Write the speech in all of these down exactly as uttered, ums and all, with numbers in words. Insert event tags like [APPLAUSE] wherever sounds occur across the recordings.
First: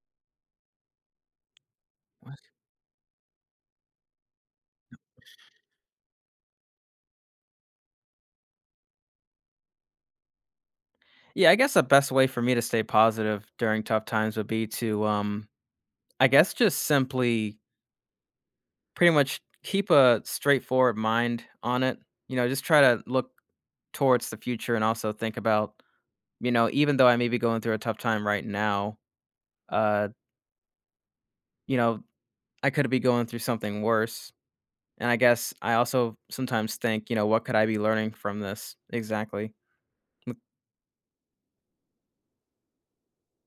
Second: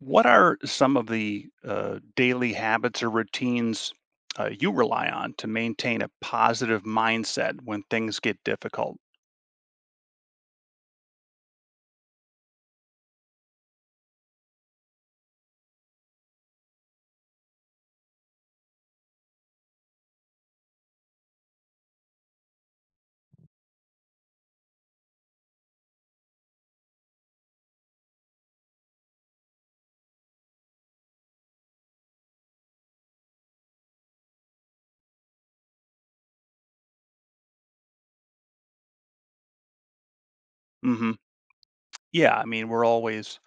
What are some of the uh, daily habits or routines uh, you rely on to maintain a positive mindset when things get difficult? Yeah, I guess the best way for me to stay positive during tough times would be to, um, I guess, just simply pretty much keep a straightforward mind on it. You know, just try to look towards the future and also think about, you know, even though I may be going through a tough time right now, uh, you know, I could be going through something worse. And I guess I also sometimes think, you know, what could I be learning from this exactly? Hmm Yeah, I mean, we're always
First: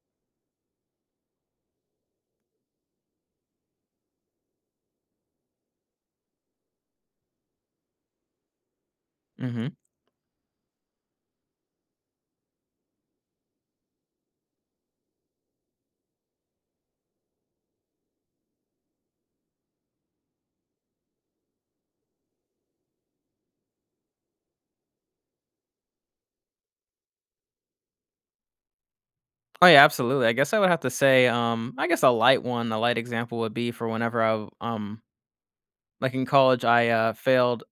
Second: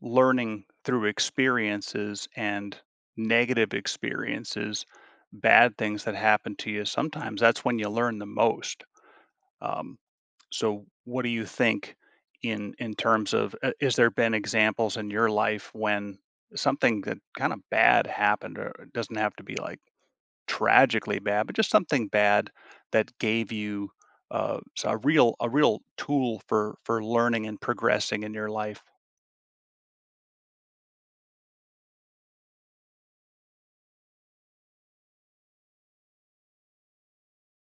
learning through experiences and negative experiences, bad things that happen to you. Sometimes that's when you learn the most. Hmm. Um, So what do you think in in terms of uh, is there been examples in your life when something that kind of bad happened, or it doesn't have to be like tragically bad, but just something bad that gave you uh, s- a real a real tool for for learning and progressing in your life? Oh yeah, absolutely. I guess I would have to say, um, I guess a light one, a light example would be for whenever I, w- um, like in college, I uh, failed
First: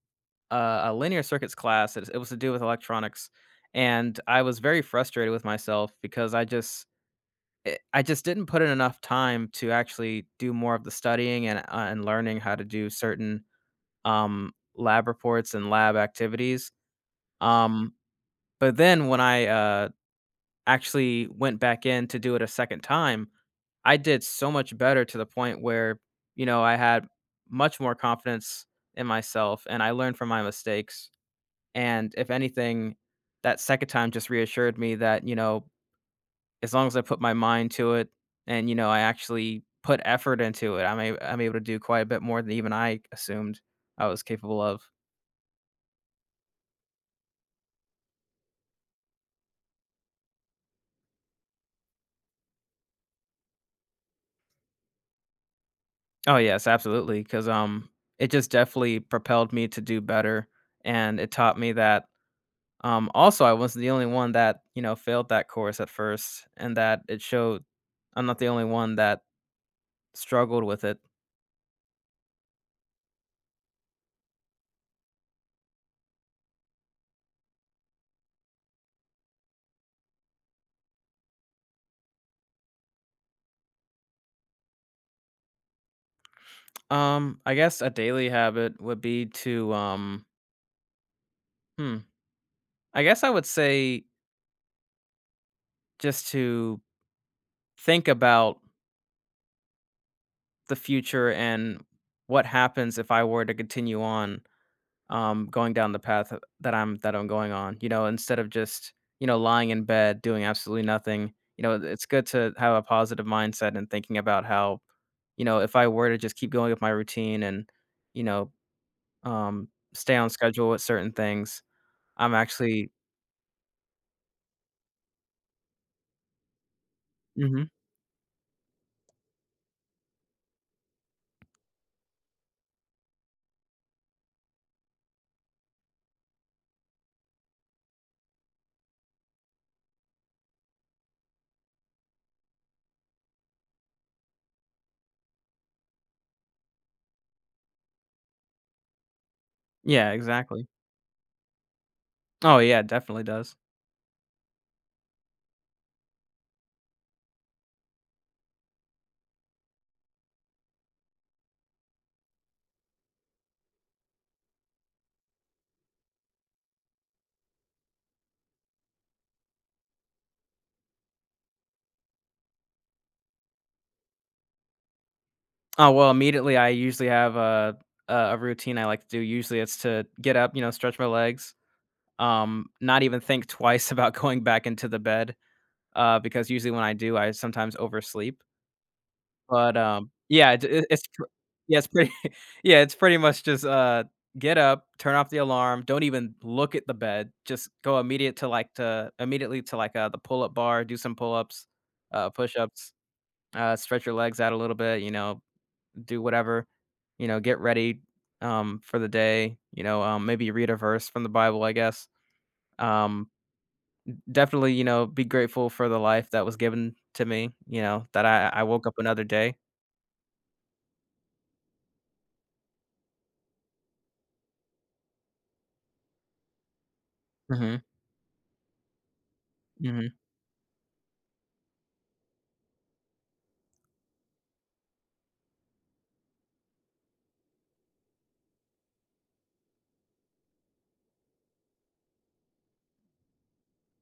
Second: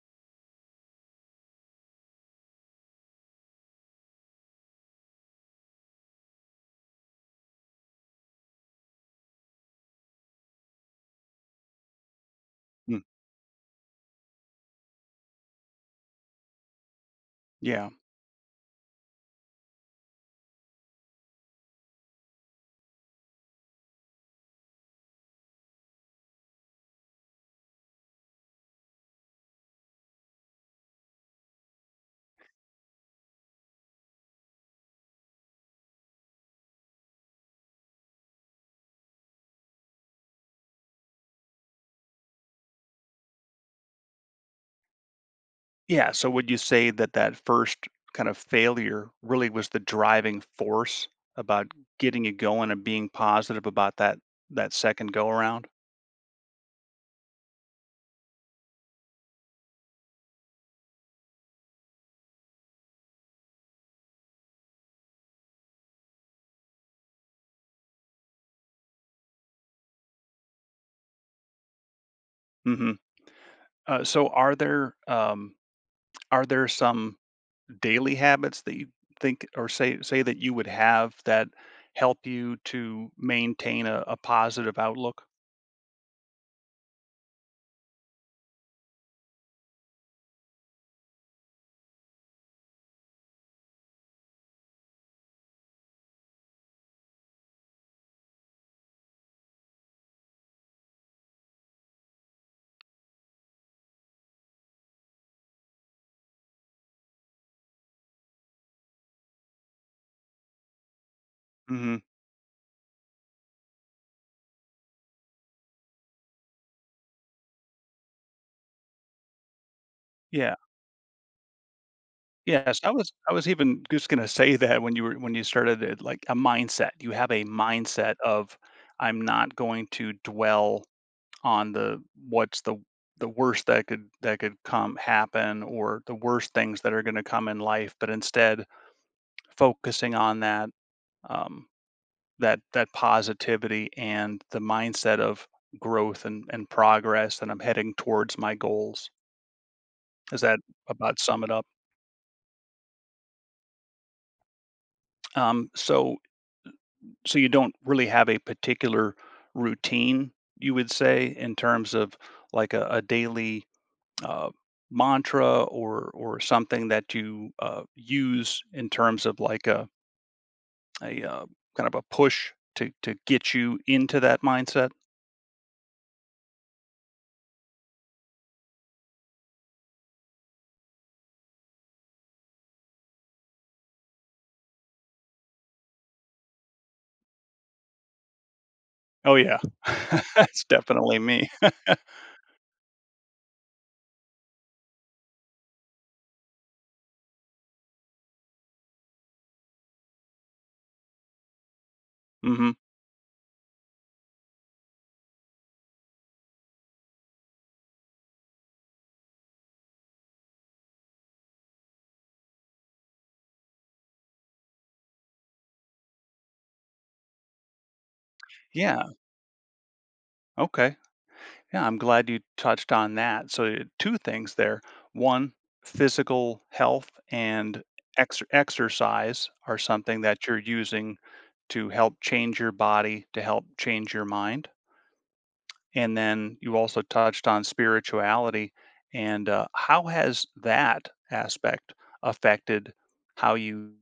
uh, a linear circuits class. It, it was to do with electronics, and I was very frustrated with myself because I just, I I just didn't put in enough time to actually do more of the studying and uh, and learning how to do Mm, certain um, lab reports and lab activities. yeah. Um, but then when I uh, actually went back in to do it a second time, I did so much better to the point where, you know, I had much more confidence in myself and I learned from my mistakes. And if anything, that second time just reassured me that, you know, as long as I put my mind to it and, you know, I actually put effort into it, I'm, a- I'm able to do quite a bit more than even I assumed I was capable of. Yeah, so would you say that that first kind of failure really was the driving force about getting you going and being positive about that that second go around? Oh, yes, absolutely. Cause, um, it just definitely propelled me to do better. And it taught me that. Um, also, I wasn't the only one that, you know, failed that course at first, and that it showed I'm not the only one that struggled with it. Mhm. Uh, so are there um are there some daily habits that you think or say say that you would have that help you to maintain a, a positive outlook? Um, I guess a daily habit would be to um hmm, I guess I would say just to think about the future and what happens if I were to continue on, um, going down the path that I'm that I'm going on. You know, instead of just, you know, lying in bed doing absolutely nothing. You know, Hmm it's good to have a positive mindset and thinking about how, you know, if I were to just keep going with my routine and, you know, um, stay on Yeah. schedule with certain things, I'm Yes, actually. I was I was even just gonna say that when you were when you started it, like a mindset. You have a Hmm. mindset of I'm not going to dwell on the what's the the worst that could that could come happen, or the worst things that are going to come in life, but instead focusing on that. Um, that that positivity and the mindset of growth and, and progress and I'm heading towards my goals, Yeah, is that exactly. about sum it up? Oh yeah, it definitely does. um, so so you don't really have a particular routine, you would say, in terms of like a, a daily uh, mantra or or something that you uh, use in terms of like a, a uh, kind of a push to to get you into that mindset? Oh well, immediately I usually have a a a routine I like to do. Usually it's to get up, you know, stretch my legs, um, not even think twice [LAUGHS] about going back into the bed, uh, because usually when I do, I sometimes oversleep, Oh yeah. but, um, [LAUGHS] [LAUGHS] yeah, it That's it it's definitely pr me. yeah, it's pretty [LAUGHS] yeah, it's pretty much just, uh, get up, turn off the alarm, don't even look at the bed, just go immediate to, like, to immediately to, like, uh, the pull-up bar, do some pull-ups, uh, Hmm push-ups, uh, stretch your legs out a little bit, you know, do whatever, you know, get ready, um, for the day, you know, um, maybe read a verse from the Bible, I guess, um definitely, you know, be grateful for the life that was given to me, you know, that I I woke up yeah. another day. Okay. Yeah, I'm glad you touched on that. So, uh, two things there. One, physical health Mhm, and ex- exercise are mhm. something that you're using to help change your body, to help change your mind. And then you also touched on spirituality. And uh, how has that aspect affected how you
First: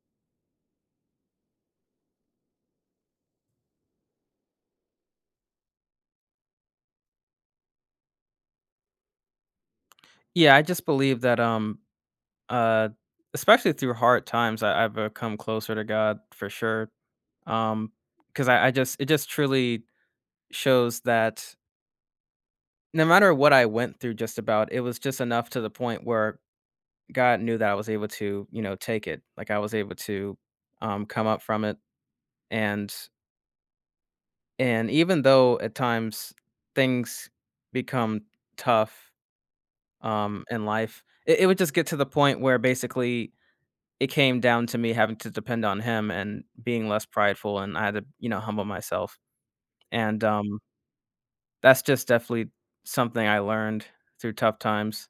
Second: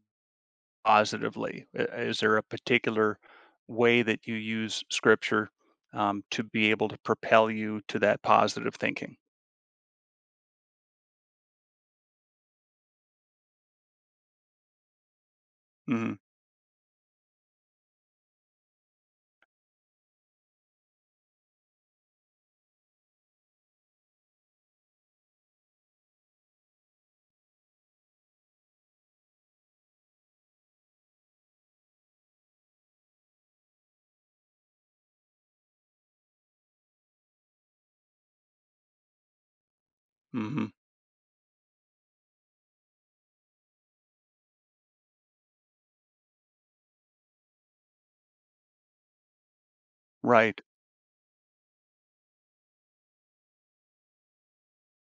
positively? I- Is there a particular way that you use scripture um, to be able to propel you to that positive thinking? Yeah, I just believe that, um, uh, especially through hard times, I I've become closer to Hmm God for sure. Um, because I I just it just truly shows that no matter what I went through just about, it was just enough to the point where God knew that I was able to, you know, take it. Like, I was able to, um, come up from it. and And even though at times things become tough, um, in hmm life, it, it would just get to the point where basically it came down to me having to depend on him and being less prideful, and I had to, you know, humble myself. And um, Right. that's just definitely something I learned through tough times.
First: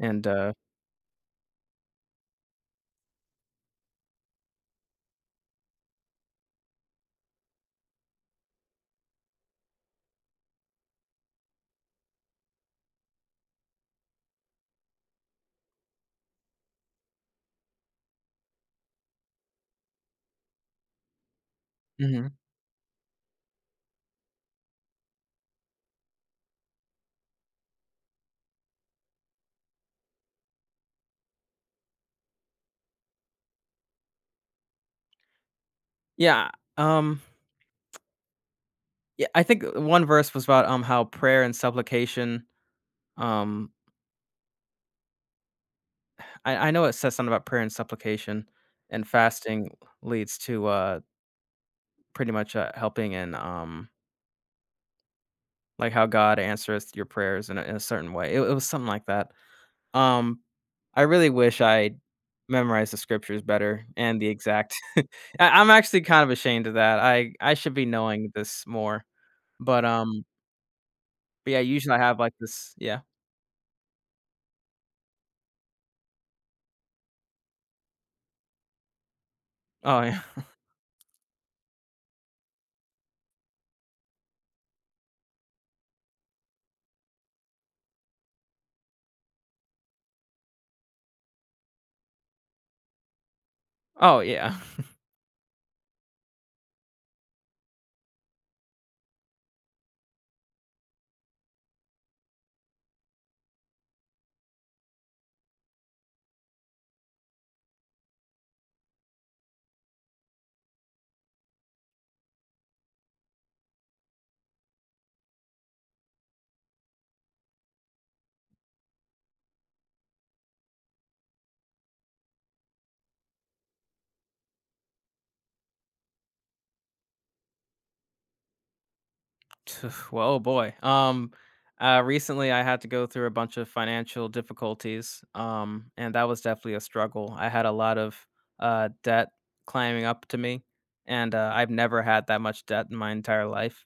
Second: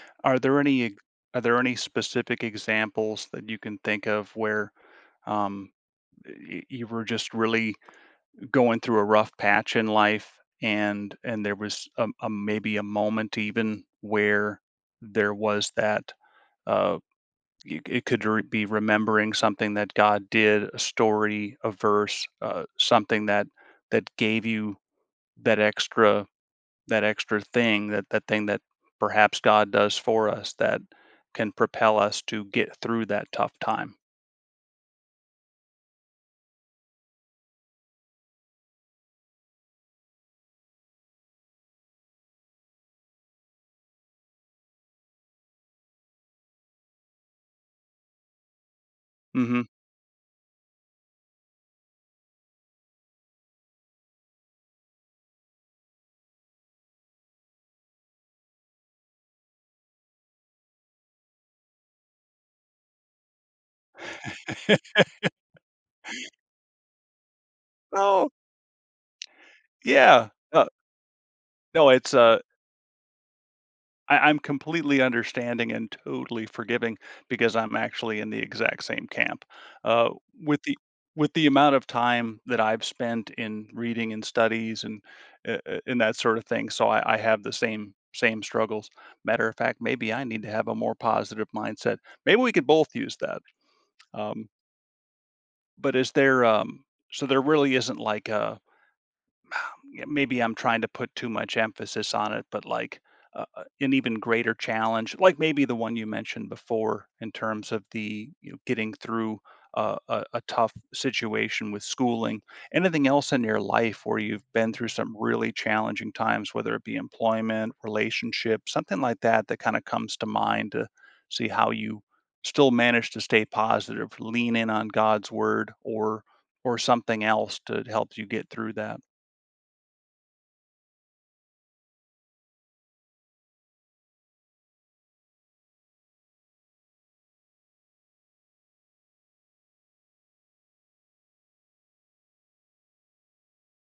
And Are uh, there any ex- are there any specific examples that you can think of where um, y- you were just really going through a rough patch in life, and and there was a, a maybe a moment even where there was that. uh, you it could re- be remembering something that God did, a story, a verse, mhm. uh, something that that gave you that extra, that extra thing, that that thing that perhaps God does for us that can propel us to get through that tough time. Yeah, um, yeah, I think one verse was about um how prayer and supplication, um I I know it says something about prayer and supplication, and Hmm fasting leads to, uh, pretty much, uh, helping and, um, like, how God answers your prayers in a in a certain way. It it was something like that. Um, I really wish I memorized the scriptures better and the exact [LAUGHS] I I'm actually kind of ashamed of that. I I should be knowing Oh, this more, but, um, yeah. Uh, but yeah, No, usually I it's have, like, uh, this. Yeah. I, I'm completely understanding and totally forgiving because I'm actually in the exact same camp. Oh, Uh, yeah. [LAUGHS] with the with the amount of time that I've spent in reading and studies and uh, uh, and that sort of thing, so I, I have the same same struggles. Matter of fact, maybe I need to have a more positive mindset. Maybe we could both use that. Oh, Um, yeah. but is there um, so there really isn't like a, yeah, maybe I'm trying to put too much emphasis on it, but like uh, uh, an even greater challenge, like maybe the one you mentioned before, in terms of the you know getting through uh, a, a tough situation with schooling. Anything else in your life where you've been through some really challenging times, whether it be employment, relationship, something like that, that kind of comes to mind to see how you still manage to stay positive, lean in on God's word, or or something else to help you get through that. [LAUGHS] Well, boy. Um, uh, recently I had to go through a bunch of financial difficulties, um, and that was definitely a struggle. I had a lot of uh, debt climbing up to me, and uh, I've never had that much debt in my entire life.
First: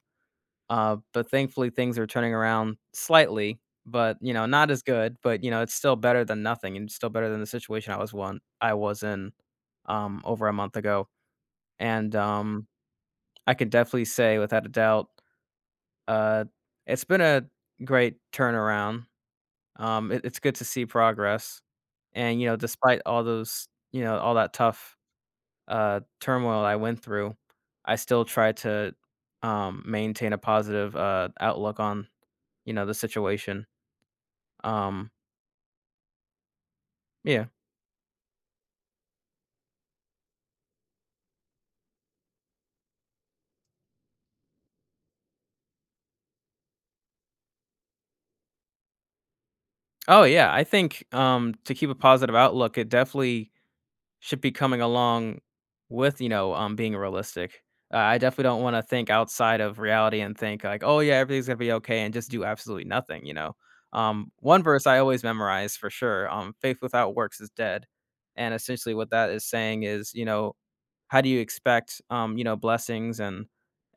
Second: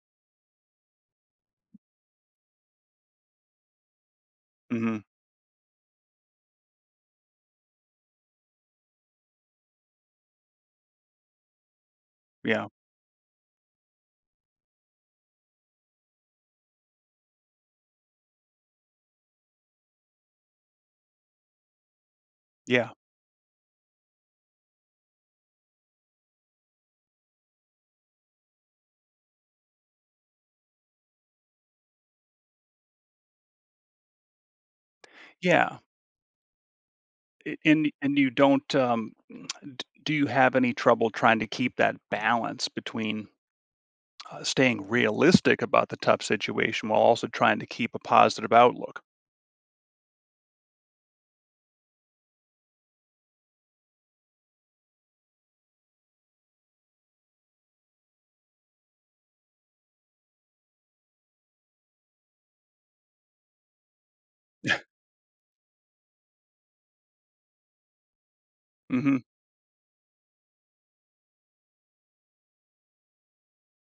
Uh, but thankfully, things are turning around slightly, but you know, not as Mhm. good. But you know, it's still better than nothing, and still better than the situation I was one I was in um, over a month ago. And Yeah, um, I can definitely say, without a doubt. Uh, it's been a great turnaround. Um, it, it's good to see progress, and you know, yeah, despite all those, you know, all that tough uh, turmoil I went through, I still try to um, maintain a positive uh, outlook on, you know, the situation. Um, yeah, yeah. a and and you don't, um d do you have any trouble trying to keep that balance between, uh, staying realistic about the tough situation while also trying to keep a positive outlook? Oh yeah, I think um, to keep a positive outlook, it definitely should be coming along with, you know, um, being realistic. Uh, I definitely don't wanna think outside of reality and think like, "Oh, yeah, everything's gonna be okay," and just do absolutely nothing, you know? Um, one verse I always memorize for sure, um, "Faith without works is dead." And essentially what Mhm. that is saying is, you know, how do you expect, um, you know, blessings and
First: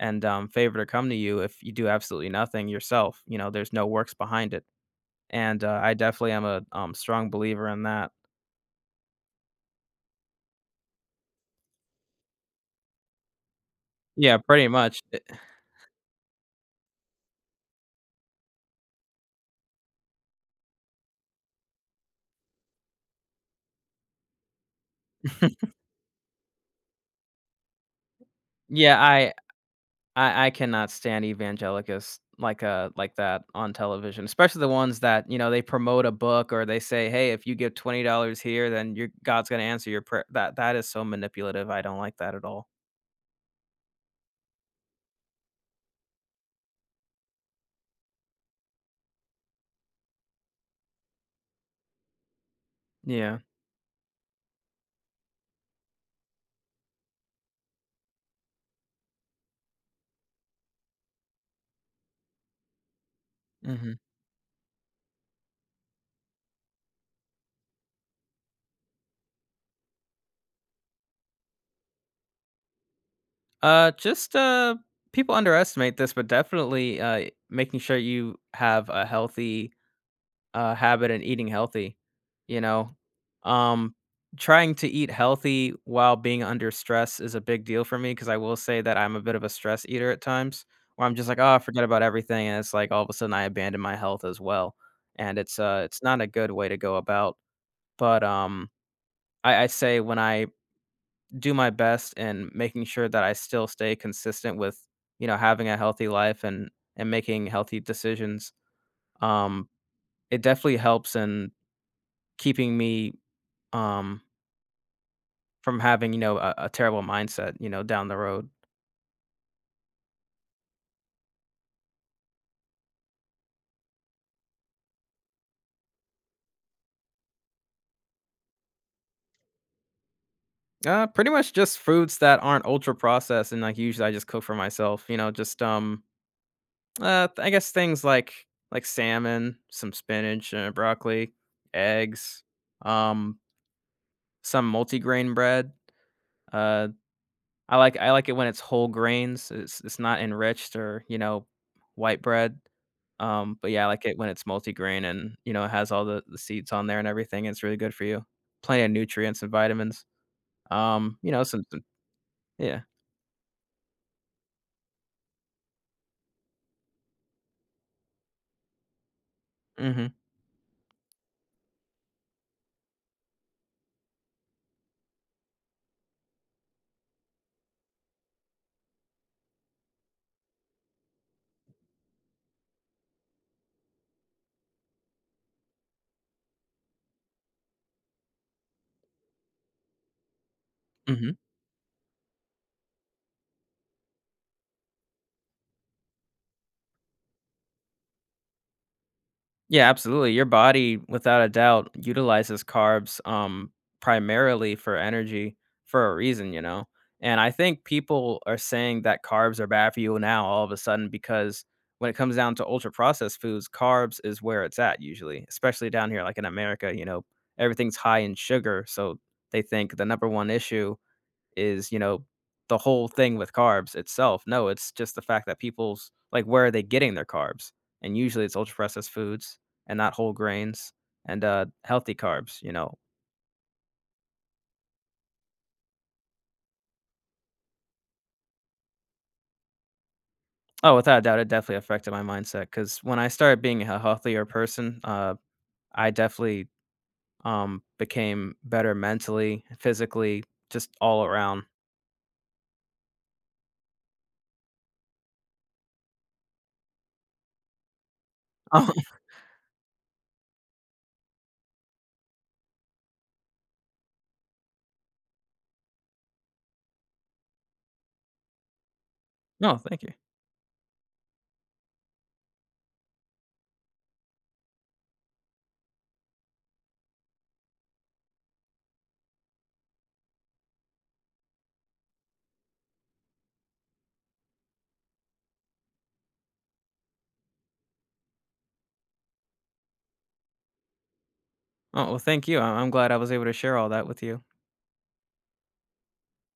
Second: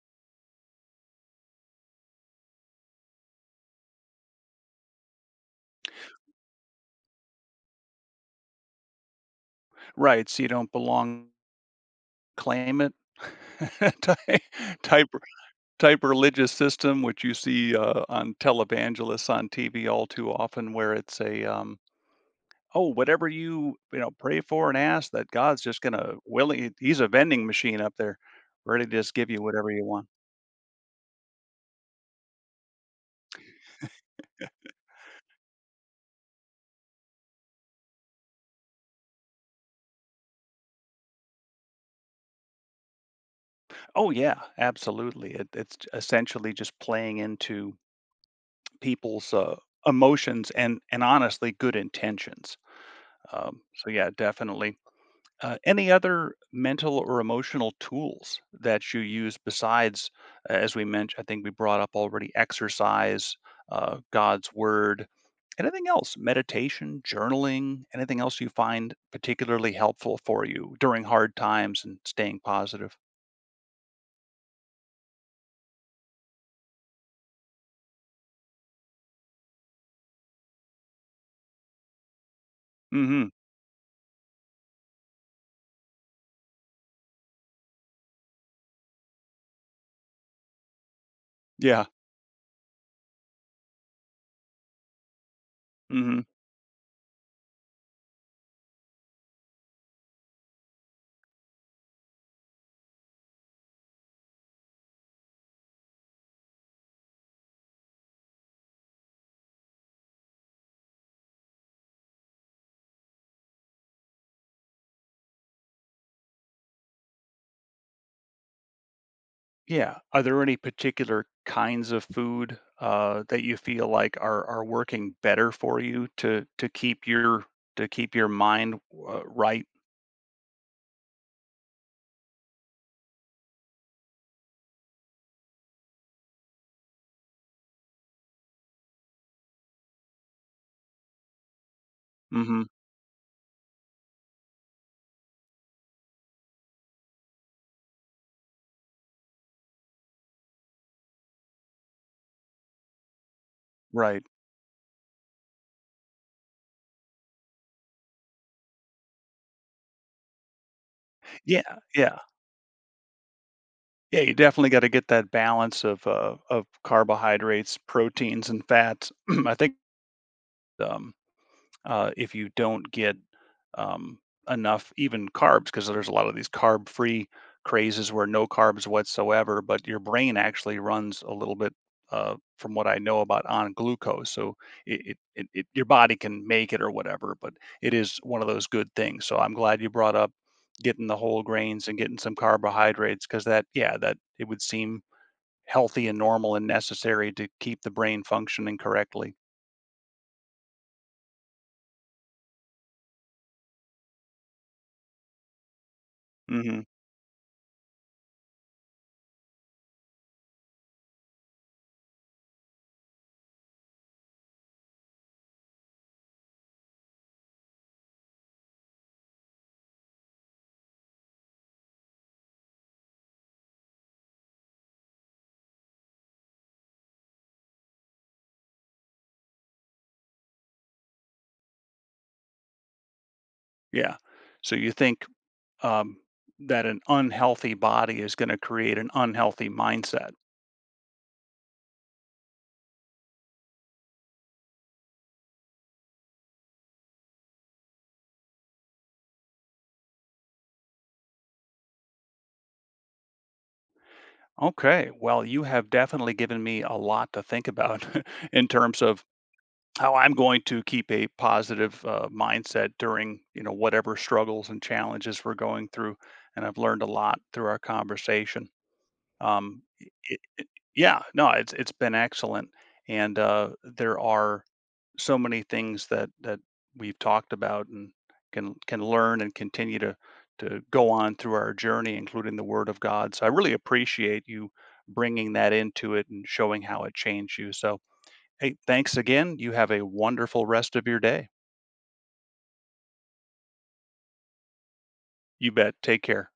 and, um, favor to come to you if you do absolutely nothing yourself? You know, there's no works behind it. And, uh, I definitely am a, um, strong believer in that. Right, so you don't belong, claim it, [LAUGHS] ty Yeah, pretty much. type type religious system, which you see, uh, on televangelists on T V all too often where it's a, um oh, whatever you, you know, pray for and ask that God's [LAUGHS] just gonna willing he's a vending machine up there, ready to Yeah, just give I you whatever you want. I I cannot stand evangelicals like, uh like that on television, especially the ones that, you know, they promote a book or they say, "Hey, if you give twenty dollars here, then your God's gonna answer your prayer." That that is so manipulative, I don't like that at all. Oh yeah, absolutely. It, it's j- essentially just playing into people's uh, emotions and and honestly good intentions. Yeah, Um, so yeah, definitely. Uh, any other mental or emotional tools that you use besides, uh, as we mentioned, I think we brought up already exercise, mhm. uh, God's word, anything else, meditation, journaling, anything else you find particularly helpful for you during hard times and staying positive? Uh, just, uh people underestimate this, but definitely, uh, making sure you have a healthy uh, habit and eating healthy, you know? Mm-hmm. Um, trying to eat healthy while being under stress is a big deal for me because I will say that I'm a bit of a stress eater at times where I'm just like, oh, forget Yeah. about everything. And it's like all of a sudden I abandon my health as well. And it's uh it's Mm-hmm. not a good way to go about. But um I, I say when I do my best and making sure that I still stay consistent with, you know, having a healthy life and and making healthy decisions, um, it definitely helps in keeping me um, from having, you know, a, a terrible mindset, you know, down the road. Yeah. Are there any particular kinds of food uh, that you feel like are are working better for you to to keep your to keep your mind uh, right? Uh, pretty much just foods that aren't ultra processed, and like usually I just cook for myself. You know, just um, uh, I guess things like like salmon, some spinach, uh, broccoli, eggs, Mhm. um, some multigrain bread. Uh, I like I like it when it's whole grains, it's it's not enriched or, you know, white bread, um, but, yeah, I like it Right. when it's multigrain and, you know, it has all the the seeds on there and everything, it's really good for you. Plenty of nutrients and vitamins, um, you know, some Yeah, some yeah. yeah, Yeah, you definitely gotta get that balance of, uh, of carbohydrates, proteins, and fats. [CLEARS THROAT] I think, mhm, um uh, if you don't get um, enough even carbs, because there's a lot of these carb free crazes where no carbs whatsoever, but your brain actually runs a little bit, uh, from what I know about, on glucose. So it, it, it, it your body can make it or whatever, but it is one of those good things. So I'm glad you brought up getting the mhm. whole grains and getting some carbohydrates, because that, yeah, that it would seem healthy and normal and necessary to keep the brain functioning correctly. Yeah, absolutely. Your body, without a doubt, utilizes carbs um, primarily for energy for a reason, you Hmm know? And I think people are saying that carbs are bad for you now all of a sudden because when it comes down to ultra processed foods, carbs is where it's at usually, especially down here, like in America, you know, everything's high in sugar. So they think the number one issue is, you know, the whole thing with carbs itself. No, it's just the fact that people's like, where are they getting their carbs? And usually it's ultra processed foods and not whole grains and uh, healthy carbs, you know. yeah, so you think um, that an unhealthy body is going to create an unhealthy mindset. Oh, without a doubt, it definitely affected my mindset because when I started being a healthier person, uh, I definitely um, became better mentally, physically, just all around. [LAUGHS] Okay, well, you have definitely given me a lot to think about [LAUGHS] in terms of how I'm going to keep a positive uh, mindset during you know whatever struggles and challenges we're going through. And I've learned a lot through our conversation. Oh, no, Um, thank you. it, it- yeah, no, it's it's been excellent, and uh, there are so many things that that we've talked about and can can learn and continue to to go on through our journey, including the word of God. So I really appreciate you bringing that into it and showing how it changed you. So hey, thanks again. You have a wonderful rest of your day. Oh, well, thank you. I- I'm glad I was able to share all that with you. You bet, take care.